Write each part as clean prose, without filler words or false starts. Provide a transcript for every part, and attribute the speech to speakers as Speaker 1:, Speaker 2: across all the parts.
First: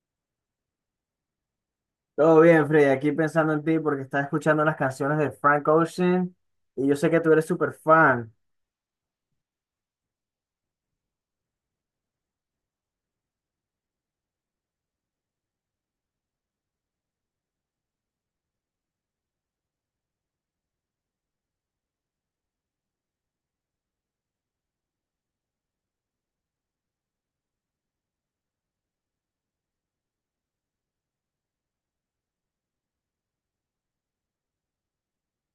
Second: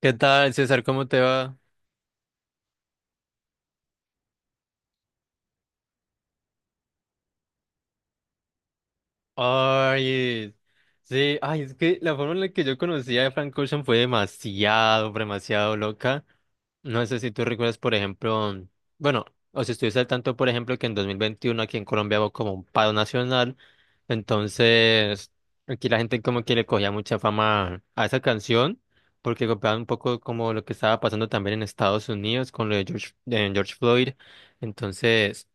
Speaker 1: ¿Qué tal, César? ¿Cómo te va?
Speaker 2: Todo bien, Freddy. Aquí pensando en ti porque estaba escuchando las canciones de Frank Ocean y yo sé que tú eres súper fan.
Speaker 1: Ay, sí, es que la forma en la que yo conocí a Frank Ocean fue demasiado, pero demasiado loca. No sé si tú recuerdas, por ejemplo, bueno, o si estuviste al tanto, por ejemplo, que en 2021 aquí en Colombia hubo como un paro nacional, entonces aquí la gente como que le cogía mucha fama a esa canción, porque copiaba un poco como lo que estaba pasando también en Estados Unidos con lo de George Floyd, entonces...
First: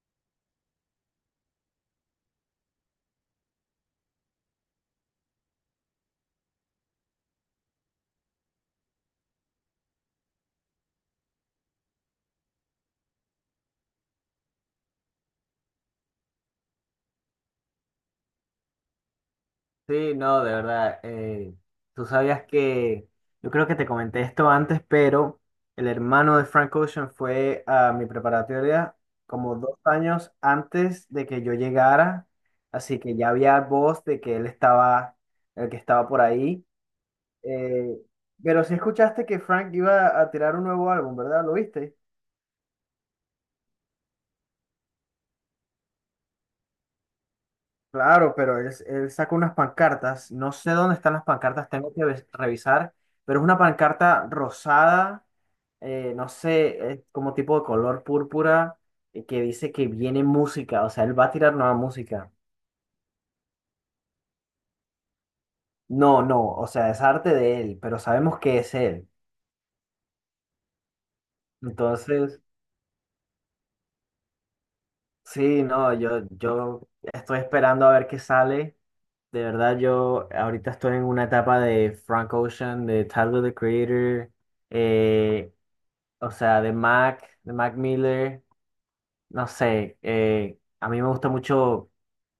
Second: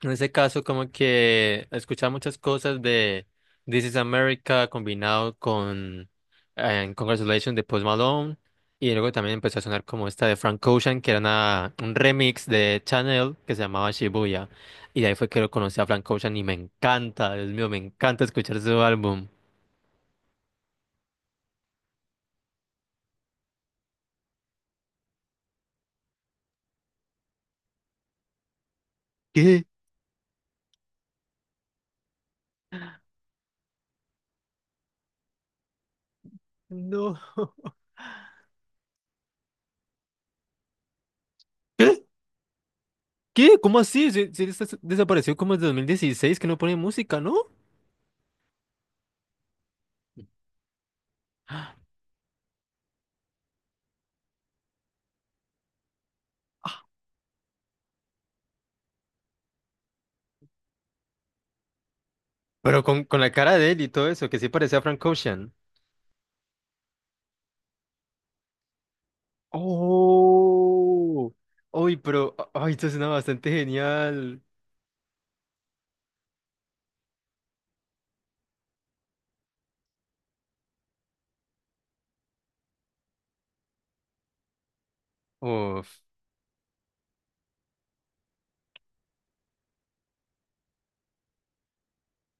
Speaker 1: En ese caso, como que escuchaba muchas cosas de This is America combinado con Congratulations de Post Malone. Y luego también empezó a sonar como esta de Frank Ocean, que era un remix de Chanel que se llamaba Shibuya. Y de ahí fue que lo conocí a Frank Ocean y me encanta, Dios mío, me encanta escuchar su álbum.
Speaker 2: Sí, no, de verdad. Tú sabías que, yo creo que te comenté esto antes, pero el hermano de Frank Ocean fue a mi preparatoria como
Speaker 1: ¿Qué?
Speaker 2: 2 años antes de que yo llegara, así que ya había voz de que él estaba, el que estaba por ahí.
Speaker 1: No.
Speaker 2: Eh, pero sí escuchaste que Frank iba a tirar un nuevo álbum, ¿verdad? ¿Lo viste?
Speaker 1: ¿Qué? ¿Qué? ¿Cómo así? Si él desapareció como desde 2016, que no pone música, ¿no?
Speaker 2: Claro, pero él sacó unas pancartas. No sé dónde están las pancartas, tengo que revisar, pero es una pancarta rosada, no sé, es como tipo de color púrpura, y que dice que viene música, o sea, él va a tirar nueva música.
Speaker 1: Pero con la cara de él y todo eso, que sí parecía Frank Ocean.
Speaker 2: No, no, o sea, es arte de él, pero sabemos que es él.
Speaker 1: Oh. Uy, pero,
Speaker 2: Entonces,
Speaker 1: ay, esto suena bastante genial.
Speaker 2: sí, no, yo estoy esperando a ver qué sale. De verdad, yo ahorita estoy en una etapa de Frank Ocean, de Tyler, the Creator. eh,
Speaker 1: Uf.
Speaker 2: o sea, de Mac Miller, no sé, a mí me gusta mucho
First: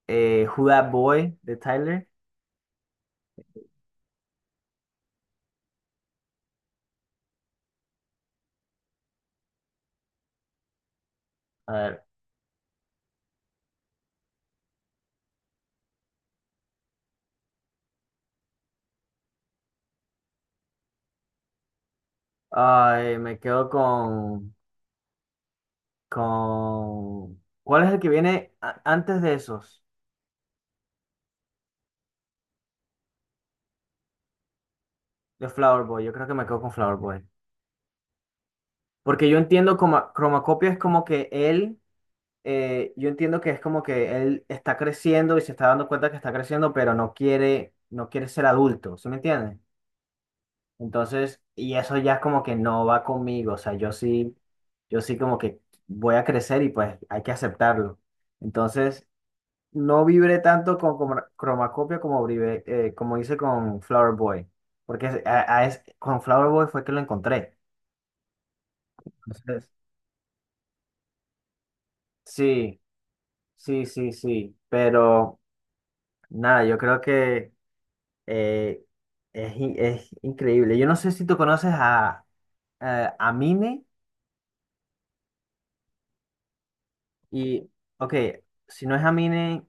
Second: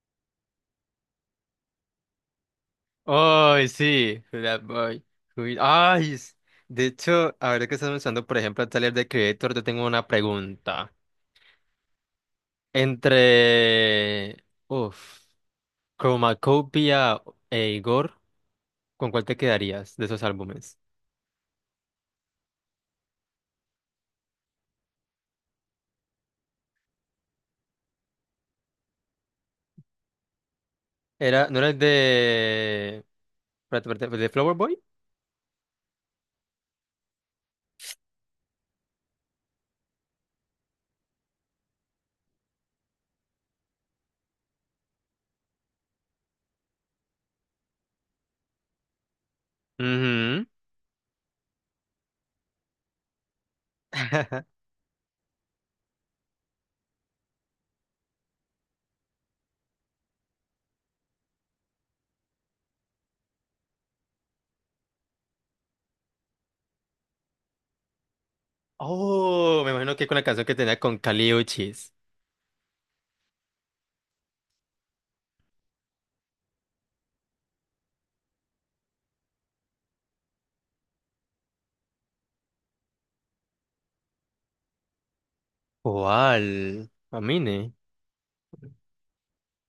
Speaker 2: Who That Boy de Tyler.
Speaker 1: Ay, sí. That Boy. Uy, de hecho, ahora que estás usando, por ejemplo, el taller de Creator, yo tengo una pregunta.
Speaker 2: A ver,
Speaker 1: Entre, uf, Chromacopia e Igor, con cuál te quedarías de esos álbumes?
Speaker 2: ay, me quedo con, ¿cuál es el que viene antes de esos?
Speaker 1: Era, ¿no era el de, espérate, el de Flower Boy?
Speaker 2: De Flower Boy, yo creo que me quedo con Flower Boy. Porque yo entiendo como Cromacopia es como que él, yo entiendo que es como que él está creciendo y se está dando cuenta que está creciendo, pero no quiere, no quiere ser adulto, ¿sí me entiendes?
Speaker 1: Ujú.
Speaker 2: Entonces, y eso ya es como que no va conmigo, o sea, yo sí, yo sí como que voy a crecer y pues hay que aceptarlo. Entonces, no vibré tanto con, Chromacopia como, vibré, como hice con Flower Boy, porque con Flower Boy fue que lo encontré.
Speaker 1: Oh, me
Speaker 2: Entonces,
Speaker 1: imagino que con la canción que tenía con Kali Uchis.
Speaker 2: sí, sí, sí, sí, pero nada, yo creo que eh, es, es increíble. Yo no sé si tú conoces a Mine.
Speaker 1: ¿Cuál?
Speaker 2: Y,
Speaker 1: ¿Amine?
Speaker 2: ok, si no es Amine,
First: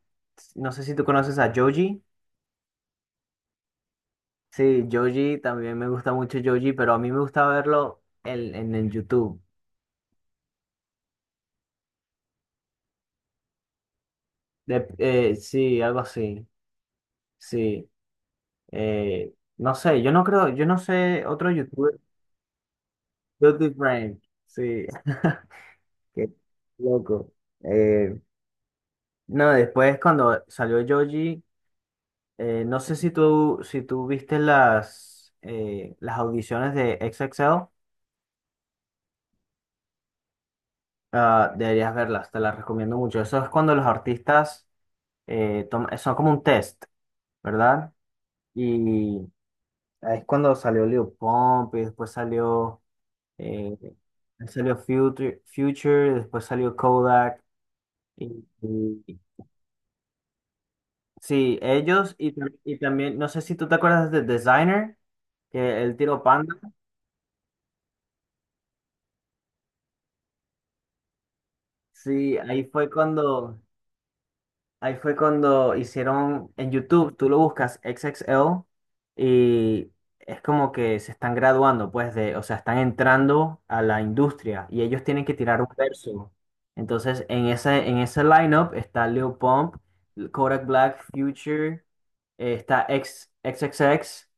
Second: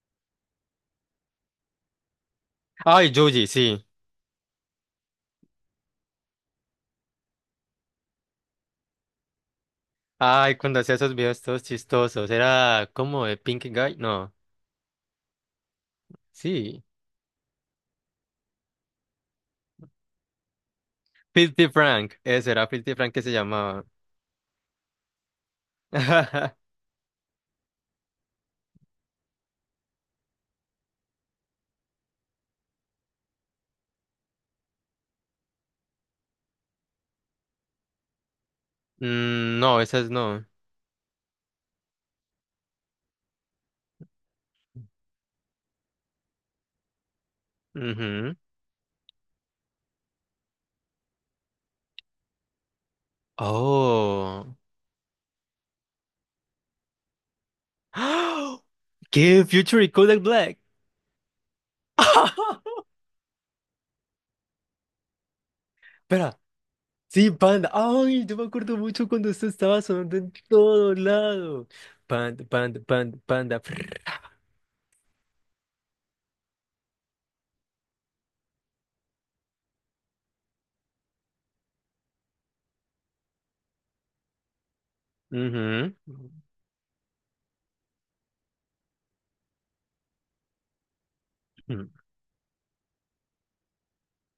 Speaker 2: no sé si tú conoces a Joji.
Speaker 1: Ay, Yuji, sí.
Speaker 2: Sí, Joji, también me gusta mucho Joji, pero a mí me gusta verlo en, el YouTube.
Speaker 1: Ay, cuando hacía esos videos todos chistosos. Era como de Pink Guy. No,
Speaker 2: Sí, algo así.
Speaker 1: sí.
Speaker 2: Sí. Eh, no sé, yo no creo, yo no sé otro
Speaker 1: Filthy
Speaker 2: youtuber.
Speaker 1: Frank. Ese era Filthy Frank que se
Speaker 2: Guilty
Speaker 1: llamaba.
Speaker 2: Frank. Sí. Qué loco. Eh, no, después cuando salió Joji, no sé si tú viste las audiciones de XXL.
Speaker 1: Mm, no, esas no.
Speaker 2: Ah, deberías verlas, te las recomiendo mucho. Eso es cuando los artistas son como un test, ¿verdad?
Speaker 1: Ujú.
Speaker 2: Y ahí es cuando salió Lil Pump, y después eh,
Speaker 1: Oh.
Speaker 2: salió Future, después salió Kodak. Y, y-
Speaker 1: ¿Qué? ¿Future y Kodak Black?
Speaker 2: sí, ellos y, y también, no sé si tú te acuerdas de Designer, que el tiro
Speaker 1: Espera.
Speaker 2: Panda.
Speaker 1: Sí, Panda. Ay, yo me acuerdo mucho cuando esto estaba sonando en todo lado.
Speaker 2: Sí,
Speaker 1: Panda,
Speaker 2: ahí
Speaker 1: panda,
Speaker 2: fue
Speaker 1: panda,
Speaker 2: cuando,
Speaker 1: panda. Frrr.
Speaker 2: Ahí fue cuando hicieron en YouTube, tú lo buscas X X L y es como que se están graduando, pues, o sea, están entrando a la industria y ellos tienen que tirar un
Speaker 1: Ujú,
Speaker 2: verso. Entonces, en ese lineup está Lil Pump, Kodak Black, Future,
Speaker 1: ujú.
Speaker 2: está XXX,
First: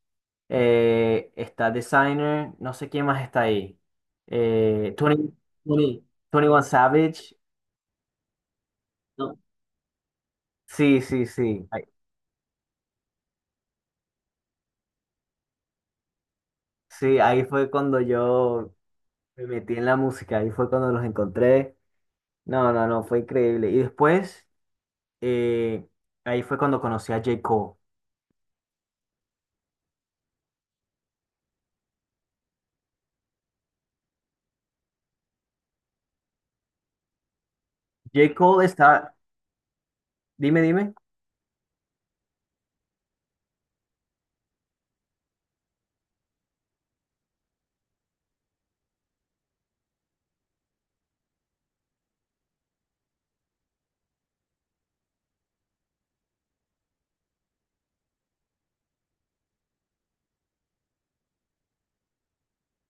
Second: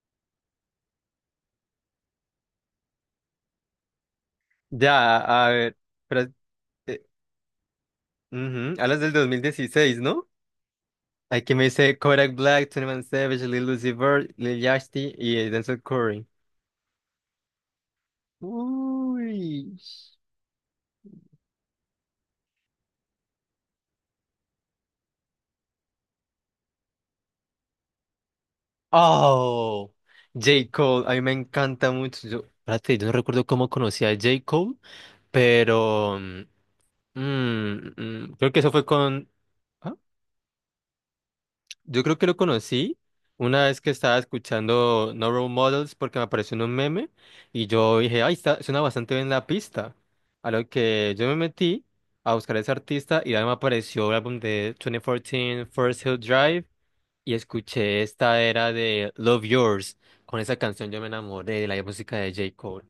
Speaker 2: está Designer, no sé quién más está ahí. Eh,
Speaker 1: Ya,
Speaker 2: 20,
Speaker 1: a ver.
Speaker 2: 20,
Speaker 1: Pero,
Speaker 2: 21
Speaker 1: eh,
Speaker 2: Savage.
Speaker 1: ujú, ¿hablas del dos
Speaker 2: ¿No?
Speaker 1: mil dieciséis, no?
Speaker 2: Sí, sí,
Speaker 1: Hay que me
Speaker 2: sí.
Speaker 1: dice Kodak Black, Twenty One Savage, Lil Uzi Vert, Lil Yachty y Denzel Curry.
Speaker 2: Sí, ahí fue cuando yo me metí
Speaker 1: Uy.
Speaker 2: en la música, ahí fue cuando los encontré. No, no, no, fue increíble. Y después, eh, ahí fue cuando conocí a J. Cole.
Speaker 1: Oh, J. Cole. A mí me encanta mucho. Yo, espérate, yo no recuerdo cómo conocí a J. Cole, pero. mm, Mm,
Speaker 2: J.
Speaker 1: mm, creo que
Speaker 2: Cole
Speaker 1: eso fue
Speaker 2: está,
Speaker 1: con... ¿ah?
Speaker 2: dime, dime.
Speaker 1: Yo creo que lo conocí una vez que estaba escuchando No Role Models porque me apareció en un meme y yo dije, ay, está, suena bastante bien la pista. A lo que yo me metí a buscar a ese artista y ahí me apareció el álbum de 2014 First Hill Drive y escuché esta era de Love Yours. Con esa canción yo me enamoré de la música de J. Cole.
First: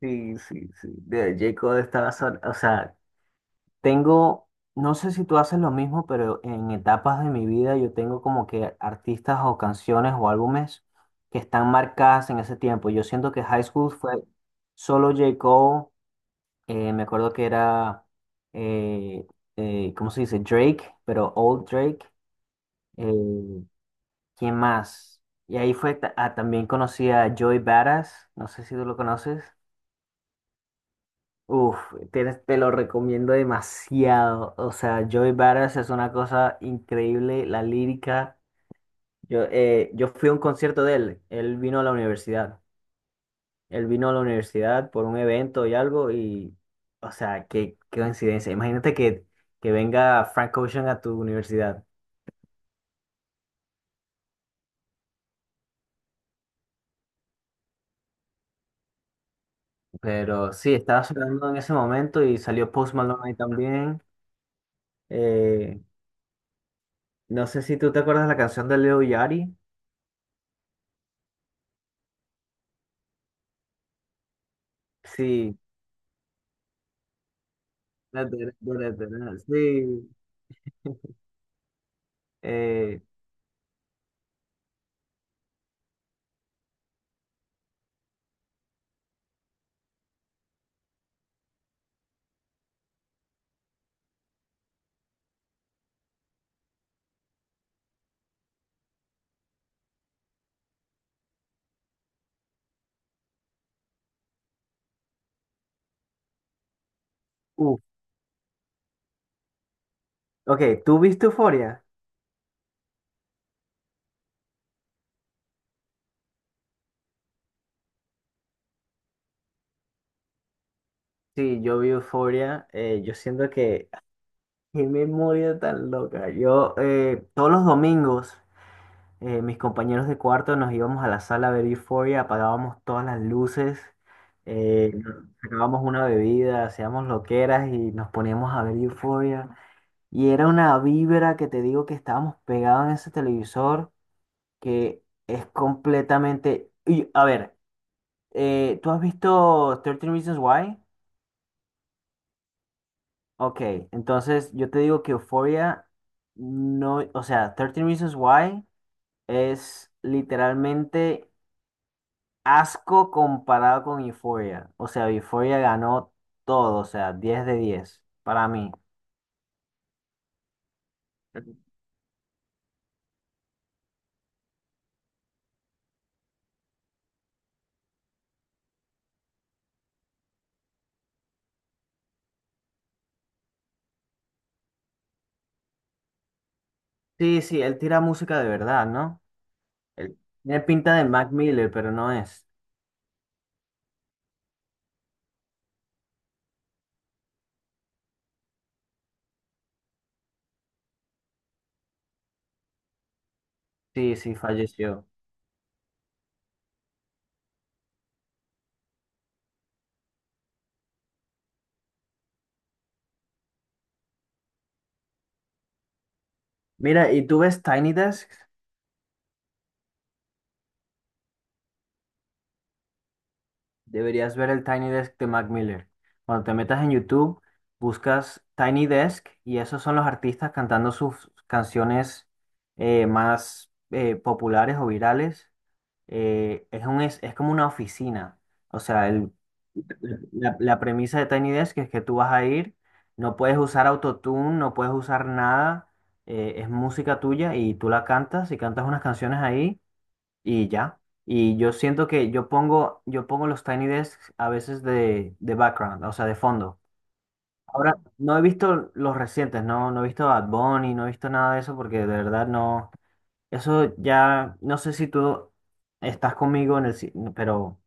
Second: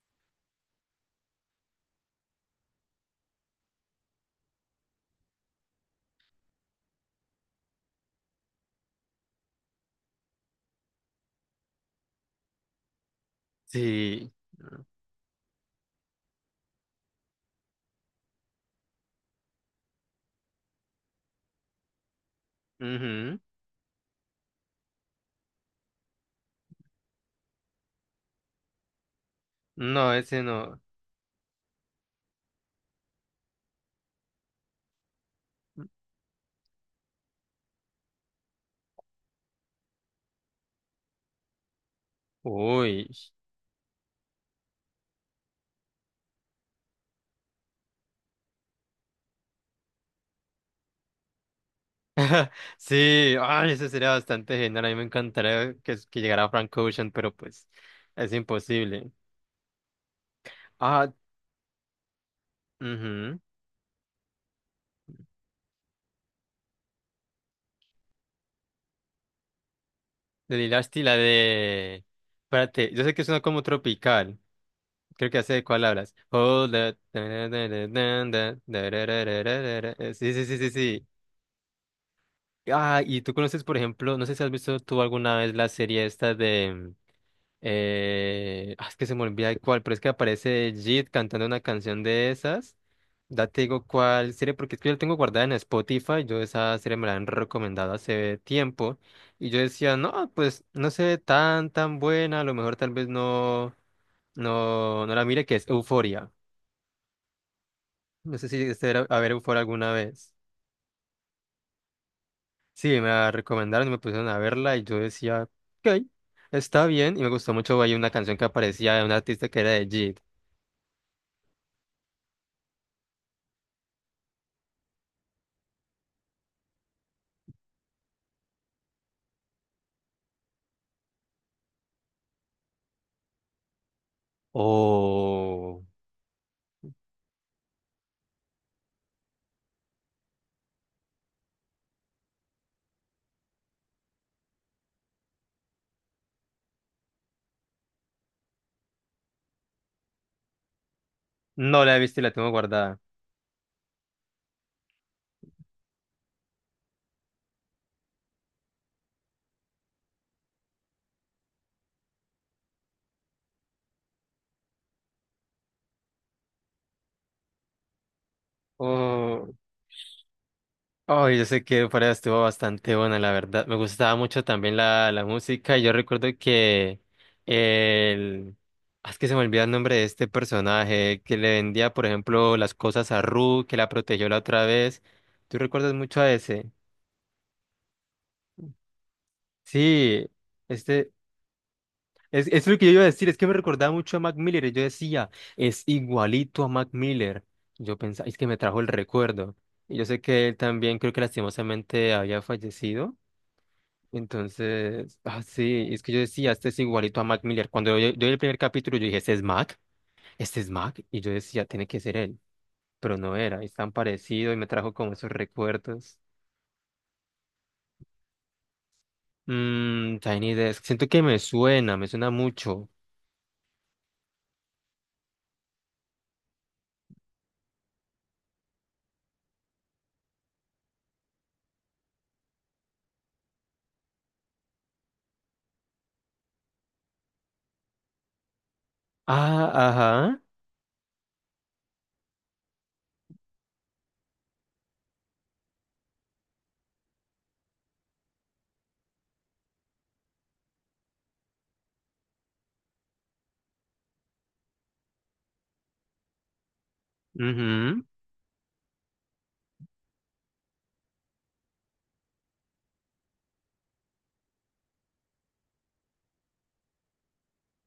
Speaker 2: Sí, sí, sí. J. Cole estaba, o sea, tengo, no sé si tú haces lo mismo, pero en etapas de mi vida yo tengo como que artistas o canciones o álbumes que están marcadas en ese tiempo. Yo siento que High School fue
Speaker 1: Sí.
Speaker 2: solo J. Cole. Me acuerdo que era, eh, ¿cómo se dice? Drake, pero Old Drake.
Speaker 1: Ujú.
Speaker 2: Eh, ¿Quién más? Y ahí fue, también conocí a Joey Badass, no sé si tú lo conoces.
Speaker 1: No, ese no.
Speaker 2: Uf, lo recomiendo demasiado. O sea, Joey Badass es una cosa increíble, la lírica. Yo fui a un concierto de él, él vino a la universidad.
Speaker 1: Uy.
Speaker 2: Él vino a la universidad por un evento y algo y, o sea, qué coincidencia. Imagínate que venga Frank Ocean a tu universidad.
Speaker 1: Sí, ay, eso sería bastante genial. A mí me encantaría que llegara Frank Ocean, pero pues es imposible.
Speaker 2: Pero sí, estaba
Speaker 1: Ah,
Speaker 2: sonando en ese momento y salió Post Malone ahí
Speaker 1: mhm.
Speaker 2: también. Eh, no sé si tú te acuerdas de la canción de Leo Yachty.
Speaker 1: De Lilo y Stitch, la de. Espérate, yo sé que suena como tropical. Creo que ya sé
Speaker 2: Sí.
Speaker 1: de cuál hablas. Hold That.
Speaker 2: la de- Sí.
Speaker 1: Sí, sí, sí, sí, sí.
Speaker 2: Eh,
Speaker 1: Ah, y tú conoces, por ejemplo, no sé si has visto tú alguna vez la serie esta de. Es que se me olvida el cuál, pero es que aparece Jid cantando una canción de esas. Ya te digo cuál serie, porque es que yo la tengo guardada en Spotify. Yo esa serie me la han recomendado hace tiempo. Y yo decía, no, pues no sé, tan, tan buena. A lo mejor tal vez no la mire, que es Euforia.
Speaker 2: Uf.
Speaker 1: No sé si este era a ver Euforia alguna vez.
Speaker 2: Ok, ¿tú viste Euphoria?
Speaker 1: Sí, me la recomendaron y me pusieron a verla. Y yo decía, ok, está bien. Y me gustó mucho. Hay una canción que aparecía de un artista que era de Jid.
Speaker 2: Sí, yo vi Euphoria. Yo siento que. ¡Qué memoria tan loca! Yo todos los domingos, mis compañeros de cuarto nos íbamos a la sala a ver Euphoria, apagábamos todas las luces, eh, sacábamos
Speaker 1: Oh,
Speaker 2: una bebida, hacíamos loqueras y nos poníamos a ver Euphoria. Y era una vibra que te digo que estábamos pegados en ese televisor que es completamente. Y, a ver, ¿tú has visto 13 Reasons Why?
Speaker 1: no la he visto y la tengo guardada.
Speaker 2: Ok, entonces yo te digo que Euphoria no. O sea, 13 Reasons Why es literalmente asco comparado con Euphoria. O sea, Euphoria ganó todo, o sea, 10 de 10 para mí.
Speaker 1: Oh, oh, yo sé que fuera estuvo bastante buena, la verdad. Me gustaba mucho también la música. Yo recuerdo que el... ah, es que se me olvida el nombre de este personaje que le vendía, por ejemplo, las cosas a Ru, que la protegió la otra vez. ¿Tú recuerdas mucho a ese?
Speaker 2: Sí, sí, él tira música de verdad, ¿no? Él
Speaker 1: Sí,
Speaker 2: tiene pinta de
Speaker 1: este...
Speaker 2: Mac Miller, pero no es.
Speaker 1: Es lo que yo iba a decir, es que me recordaba mucho a Mac Miller. Y yo decía, es igualito a Mac Miller. Yo pensaba, es que me trajo el recuerdo. Y yo sé que él también, creo que lastimosamente había fallecido.
Speaker 2: Sí, sí, falleció.
Speaker 1: Entonces, ah, sí, es que yo decía, este es igualito a Mac Miller. Cuando yo vi el primer capítulo, yo dije, este es Mac, este es Mac. Y yo decía, tiene que ser él. Pero no era, es tan parecido y me trajo como esos recuerdos.
Speaker 2: Mira, ¿y tú ves Tiny Desk?
Speaker 1: Mmm, Tiny Desk, siento que me suena mucho.
Speaker 2: Deberías ver el Tiny Desk de Mac Miller. Cuando te metas en YouTube, buscas Tiny Desk y esos son los artistas cantando sus canciones más populares o virales. Es como una oficina. O sea,
Speaker 1: Ah, ajá.
Speaker 2: la premisa de Tiny Desk es que tú vas a ir, no puedes usar autotune, no puedes usar nada, es música tuya y tú la cantas y cantas unas canciones ahí y ya. Y yo siento que yo pongo los Tiny Desks a veces de background, o sea, de fondo. Ahora, no he visto los recientes, no he visto Bad Bunny, no he visto nada de eso porque de verdad no. Eso ya, no sé si tú estás conmigo pero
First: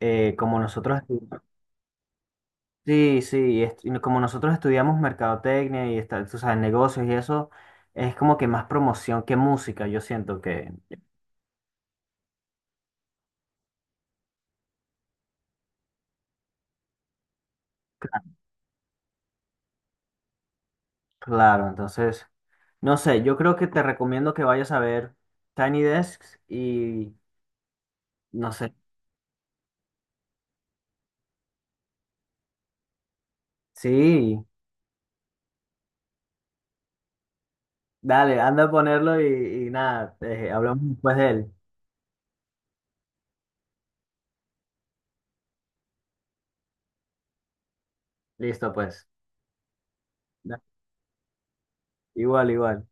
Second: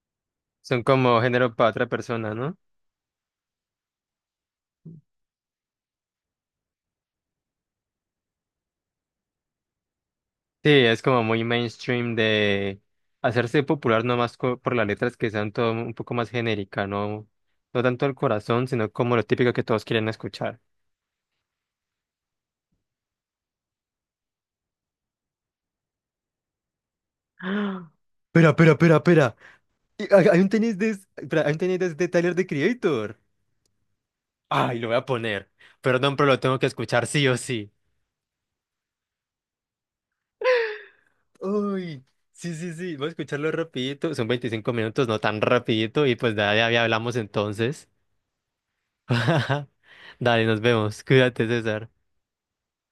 Speaker 2: como
Speaker 1: Son
Speaker 2: nosotros,
Speaker 1: como género para otra persona, ¿no?
Speaker 2: sí, sí, y como nosotros estudiamos mercadotecnia y está, tú sabes, negocios y eso, es como que más promoción que música, yo siento
Speaker 1: Sí,
Speaker 2: que,
Speaker 1: es como muy mainstream de hacerse popular nomás por las letras que sean todo un poco más genérica, no, no tanto el corazón, sino como lo típico que todos quieren escuchar.
Speaker 2: claro, entonces, no sé, yo creo que te recomiendo que vayas a ver Tiny Desks y,
Speaker 1: ¡Ah! Espera,
Speaker 2: no
Speaker 1: espera,
Speaker 2: sé,
Speaker 1: espera, espera. Hay un tenis de, espera, hay un tenis de Tyler, The Creator.
Speaker 2: sí,
Speaker 1: Ay, lo voy a poner. Perdón, pero lo tengo que escuchar sí o sí.
Speaker 2: dale, anda a ponerlo y, nada, hablamos después de él.
Speaker 1: Uy, sí, sí, sí. Voy a escucharlo rapidito. Son 25 minutos, no tan rapidito. Y pues de ahí hablamos entonces.
Speaker 2: Listo, pues.
Speaker 1: Dale, nos
Speaker 2: Da-
Speaker 1: vemos. Cuídate, César.
Speaker 2: Igual, igual.